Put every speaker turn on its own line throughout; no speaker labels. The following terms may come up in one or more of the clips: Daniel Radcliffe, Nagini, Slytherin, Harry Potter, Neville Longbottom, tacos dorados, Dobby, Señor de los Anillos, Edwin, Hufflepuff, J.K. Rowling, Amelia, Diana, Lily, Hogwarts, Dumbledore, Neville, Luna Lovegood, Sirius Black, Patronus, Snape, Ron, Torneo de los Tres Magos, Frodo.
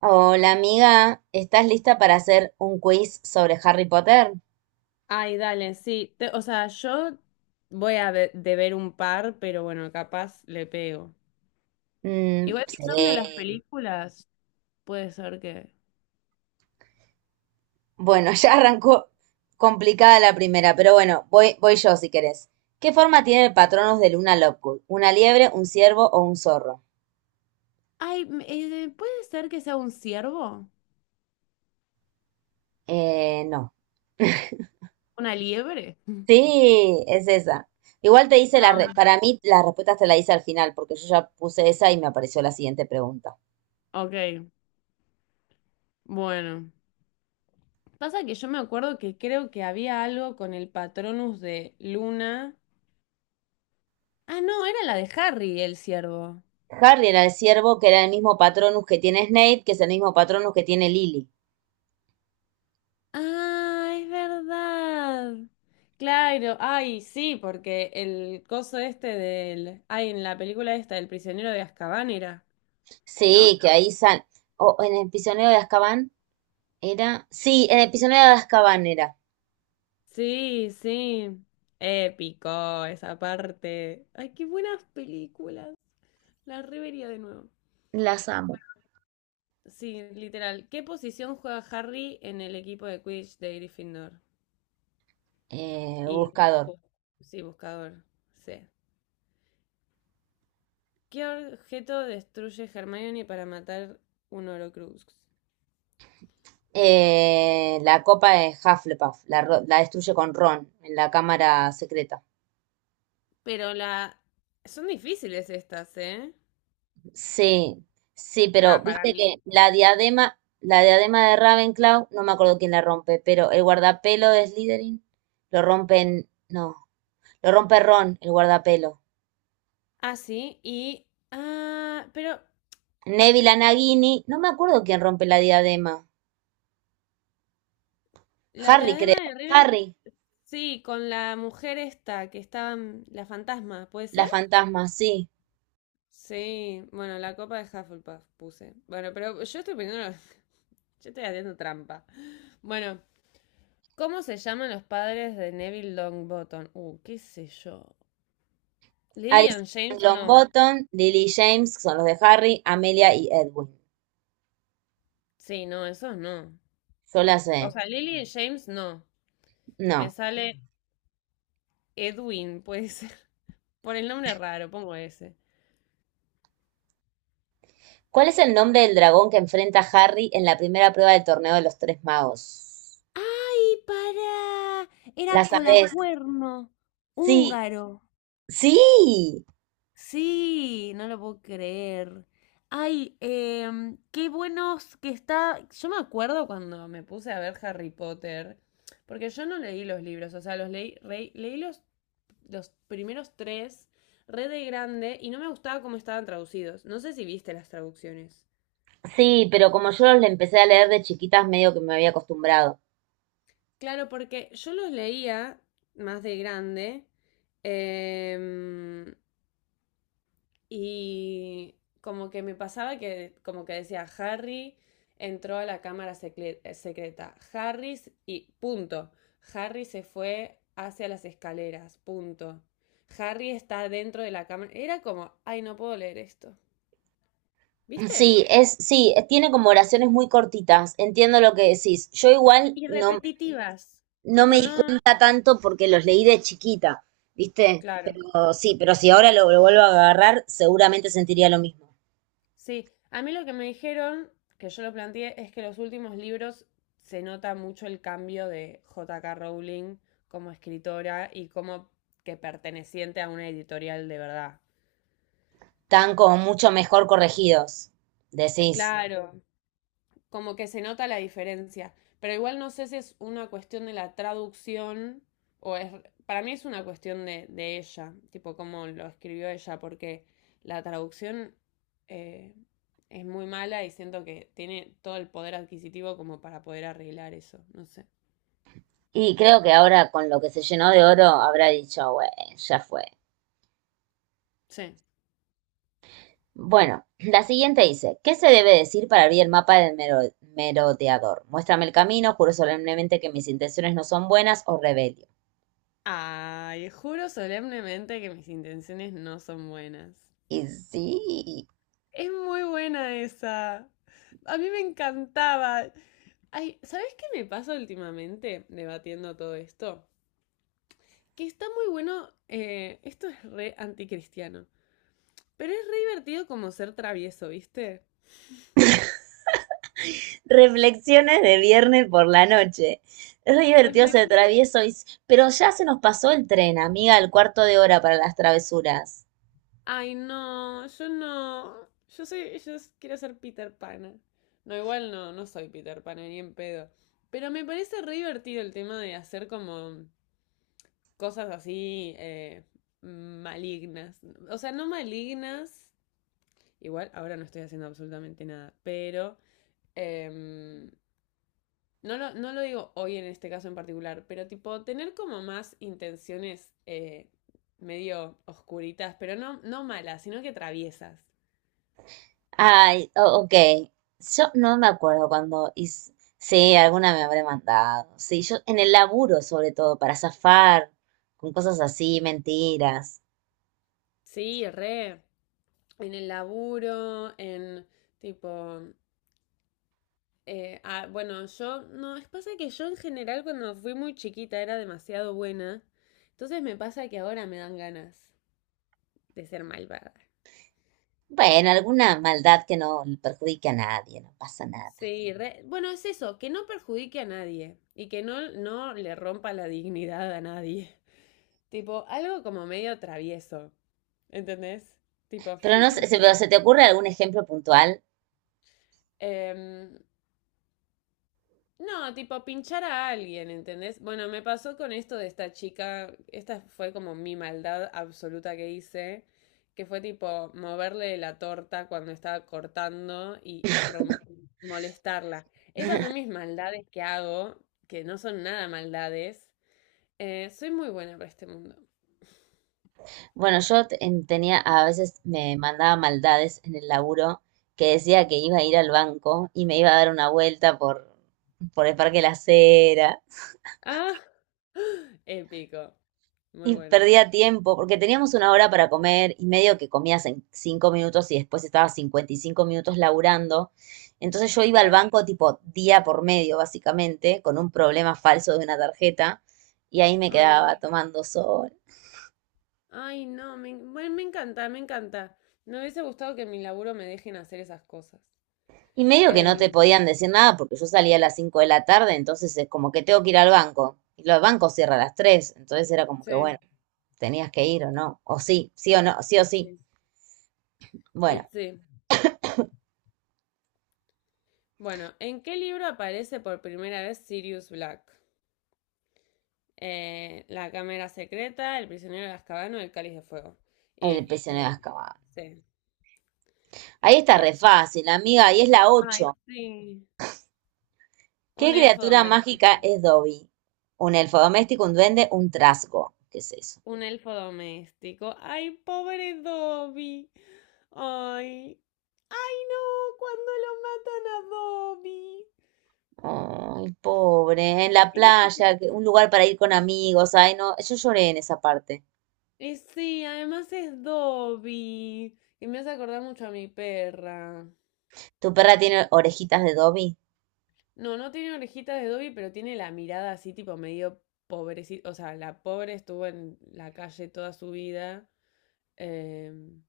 Hola amiga, ¿estás lista para hacer un quiz sobre Harry Potter?
Ay, dale, sí. O sea, yo voy a deber un par, pero bueno, capaz le pego.
Mm,
Igual si son de las
sí.
películas, puede ser que.
Bueno, ya arrancó complicada la primera, pero bueno, voy yo si querés. ¿Qué forma tiene el Patronus de Luna Lovegood? ¿Una liebre, un ciervo o un zorro?
Ay, ¿puede ser que sea un ciervo?
No.
¿Una liebre?
Sí, es esa. Igual te hice
Ah,
para mí las respuestas te la hice al final, porque yo ya puse esa y me apareció la siguiente pregunta.
ok, bueno. Pasa que yo me acuerdo que creo que había algo con el Patronus de Luna. Ah, no, era la de Harry, el ciervo.
Harry era el ciervo, que era el mismo Patronus que tiene Snape, que es el mismo Patronus que tiene Lily.
Ah, es verdad. Claro, ay, sí, porque el coso este del. Ay, en la película esta, El prisionero de Azkaban era,
Sí,
¿no?
que ahí sal. O en el prisionero de Azkaban era. Sí, en el prisionero de Azkaban era.
Sí, sí. Épico esa parte. Ay, qué buenas películas. La revería de nuevo.
Las amo.
Sí, literal. ¿Qué posición juega Harry en el equipo de Quidditch de Gryffindor? Y,
Buscador.
bu- sí, buscador. Sí. ¿Qué objeto destruye Hermione para matar un Horcrux?
La copa de Hufflepuff. La destruye con Ron en la cámara secreta.
Pero la. Son difíciles estas, ¿eh?
Sí, sí, pero
Va, para
viste
mí.
que la diadema de Ravenclaw, no me acuerdo quién la rompe, pero el guardapelo de Slytherin lo rompen. No, lo rompe Ron, el guardapelo.
Ah, sí, y. Ah, pero
Neville a Nagini, no me acuerdo quién rompe la diadema.
la
Harry
diadema
creo,
de Ravenclaw.
Harry,
Sí, con la mujer esta, que estaba la fantasma, ¿puede ser?
las fantasmas, sí,
Sí, bueno, la copa de Hufflepuff puse. Bueno, pero yo estoy poniendo. Yo estoy haciendo trampa. Bueno, ¿cómo se llaman los padres de Neville Longbottom? Qué sé yo. Lily
Alice
and James no.
Longbottom, Lily James, que son los de Harry, Amelia y Edwin.
Sí, no, esos no.
Yo las
O
sé.
sea, Lily y James no. Me
No.
sale Edwin, puede ser. Por el nombre raro, pongo ese.
¿Cuál es el nombre del dragón que enfrenta a Harry en la primera prueba del torneo de los tres magos?
¡Ay, pará! Era
¿La sabés?
Colacuerno,
Sí,
húngaro.
sí,
Sí, no lo puedo creer. Ay, qué buenos que está. Yo me acuerdo cuando me puse a ver Harry Potter, porque yo no leí los libros, o sea, los leí, leí los primeros tres, re de grande, y no me gustaba cómo estaban traducidos. No sé si viste las traducciones.
sí, pero como yo los empecé a leer de chiquitas, medio que me había acostumbrado.
Claro, porque yo los leía más de grande, em, y como que me pasaba que como que decía Harry entró a la cámara secreta. Harry y punto. Harry se fue hacia las escaleras, punto. Harry está dentro de la cámara. Era como, ay, no puedo leer esto. ¿Viste?
Sí, sí, tiene como oraciones muy cortitas, entiendo lo que decís. Yo igual
Y
no,
repetitivas.
no
Tipo,
me di
no,
cuenta tanto porque los leí de chiquita, ¿viste?
claro.
Pero sí, pero si ahora lo vuelvo a agarrar, seguramente sentiría lo mismo.
Sí, a mí lo que me dijeron, que yo lo planteé, es que los últimos libros se nota mucho el cambio de J.K. Rowling como escritora y como que perteneciente a una editorial de verdad.
Están como mucho mejor corregidos, decís.
Claro, como que se nota la diferencia. Pero igual no sé si es una cuestión de la traducción o es. Para mí es una cuestión de ella, tipo cómo lo escribió ella, porque la traducción, eh, es muy mala y siento que tiene todo el poder adquisitivo como para poder arreglar eso, no sé.
Y creo que ahora con lo que se llenó de oro habrá dicho, güey, ya fue.
Sí.
Bueno, la siguiente dice, ¿qué se debe decir para abrir el mapa del merodeador? Muéstrame el camino, juro solemnemente que mis intenciones no son buenas o rebelio.
Ay, juro solemnemente que mis intenciones no son buenas.
Y sí.
Es muy buena esa. A mí me encantaba. Ay, ¿sabes qué me pasa últimamente debatiendo todo esto? Que está muy bueno, esto es re anticristiano, pero es re divertido como ser travieso, ¿viste?
Reflexiones de viernes por la noche. Es re divertido ser
Reflexión.
travieso, y- pero ya se nos pasó el tren, amiga, el cuarto de hora para las travesuras.
Ay, no, yo no. Yo soy, quiero ser Peter Pan. No, igual no, no soy Peter Pan, ni en pedo. Pero me parece re divertido el tema de hacer como cosas así, malignas. O sea, no malignas, igual ahora no estoy haciendo absolutamente nada, pero, em, no, no lo digo hoy en este caso en particular, pero tipo tener como más intenciones, medio oscuritas, pero no, no malas, sino que traviesas.
Ay, ok. Yo no me acuerdo cuando... hice- Sí, alguna me habré mandado. Sí, yo en el laburo sobre todo, para zafar, con cosas así, mentiras.
Sí, re, en el laburo, en tipo, ah, bueno, yo, no, es pasa que yo en general cuando fui muy chiquita era demasiado buena, entonces me pasa que ahora me dan ganas de ser malvada.
Bueno, alguna maldad que no perjudique a nadie, no pasa nada.
Sí, bueno, es eso, que no perjudique a nadie y que no, no le rompa la dignidad a nadie. Tipo, algo como medio travieso, ¿entendés? Tipo,
Pero no sé, pero ¿se te ocurre algún ejemplo puntual?
em, no, tipo pinchar a alguien, ¿entendés? Bueno, me pasó con esto de esta chica, esta fue como mi maldad absoluta que hice, que fue tipo moverle la torta cuando estaba cortando y molestarla. Esas son mis maldades que hago, que no son nada maldades. Soy muy buena para este mundo.
Bueno, tenía, a veces me mandaba maldades en el laburo que decía que iba a ir al banco y me iba a dar una vuelta por el Parque La Cera
Ah, épico. Muy
y
bueno.
perdía tiempo porque teníamos una hora para comer y medio que comías en 5 minutos y después estaba 5 minutos laburando. Entonces yo iba al
Claro.
banco tipo día por medio, básicamente, con un problema falso de una tarjeta y ahí me
Ay, no.
quedaba tomando sol.
Ay, no, bueno, me encanta, me encanta. Me hubiese gustado que en mi laburo me dejen hacer esas cosas.
Y medio que no te
Em,
podían decir nada porque yo salía a las 5 de la tarde, entonces es como que tengo que ir al banco. Y los bancos cierran a las 3 entonces era como que, bueno,
sí,
tenías que ir o no. O sí, sí o no, sí o
y
sí.
sí, y
Bueno,
sí. Bueno, ¿en qué libro aparece por primera vez Sirius Black? La Cámara Secreta, el Prisionero de Azkaban o el Cáliz de Fuego.
el
Y,
prisionero de Azkaban.
sí,
Ahí está re
yes.
fácil, amiga, ahí es la
Ay,
8.
sí. Un
¿Qué
elfo
criatura
doméstico.
mágica es Dobby? Un elfo doméstico, un duende, un trasgo. ¿Qué es eso?
Un elfo doméstico. Ay, pobre Dobby. Ay. Ay, no, cuando lo matan a Dobby.
Ay, pobre, en la
Era súper.
playa, que- un lugar para ir con amigos. Ay, no, yo lloré en esa parte.
Y sí, además es Dobby. Y me hace acordar mucho a mi perra.
¿Tu perra tiene orejitas de Dobby?
No, no tiene orejitas de Dobby, pero tiene la mirada así, tipo medio pobrecita. O sea, la pobre estuvo en la calle toda su vida, em,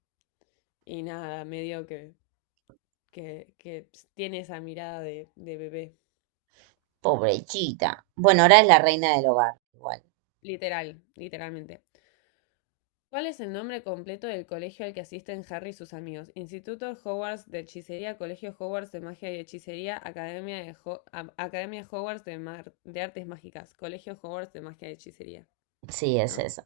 y nada, medio que, tiene esa mirada de bebé.
Pobrecita. Bueno, ahora es la reina del hogar, igual.
Literal, literalmente. ¿Cuál es el nombre completo del colegio al que asisten Harry y sus amigos? Instituto Hogwarts de Hechicería, Colegio Hogwarts de Magia y Hechicería, Academia, Academia Hogwarts de Artes Mágicas, Colegio Hogwarts de Magia y Hechicería,
Sí, es
¿no?
eso.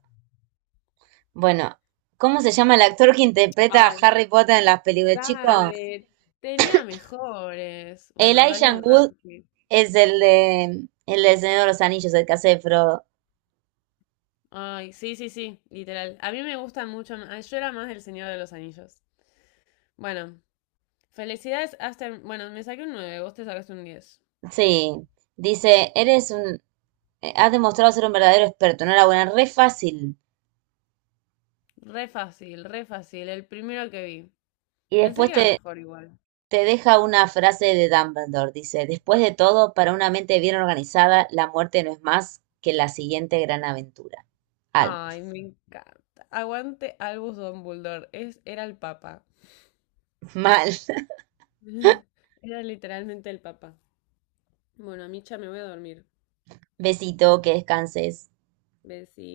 Bueno, ¿cómo se llama el actor que interpreta a
Ay,
Harry Potter en las películas, chicos?
dale, tenía mejores. Bueno,
Elijah
Daniel
Wood
Radcliffe.
es el de el del Señor de los Anillos, el que hace de Frodo.
Ay, sí, sí, sí, literal. A mí me gustan mucho. Yo era más del Señor de los Anillos. Bueno, felicidades, Aster. Bueno, me saqué un 9, vos te sacaste un 10.
Sí. Dice, eres un, has demostrado ser un verdadero experto, no buena, re fácil.
Re fácil, re fácil. El primero que vi.
Y
Pensé
después
que era
te,
mejor igual.
te deja una frase de Dumbledore, dice, después de todo, para una mente bien organizada, la muerte no es más que la siguiente gran aventura. Algo.
Ay, me encanta. Aguante Albus Dumbledore. Era el papa.
Mal.
Era literalmente el papa. Bueno, Micha, me voy a dormir.
Besito, que descanses.
Besí.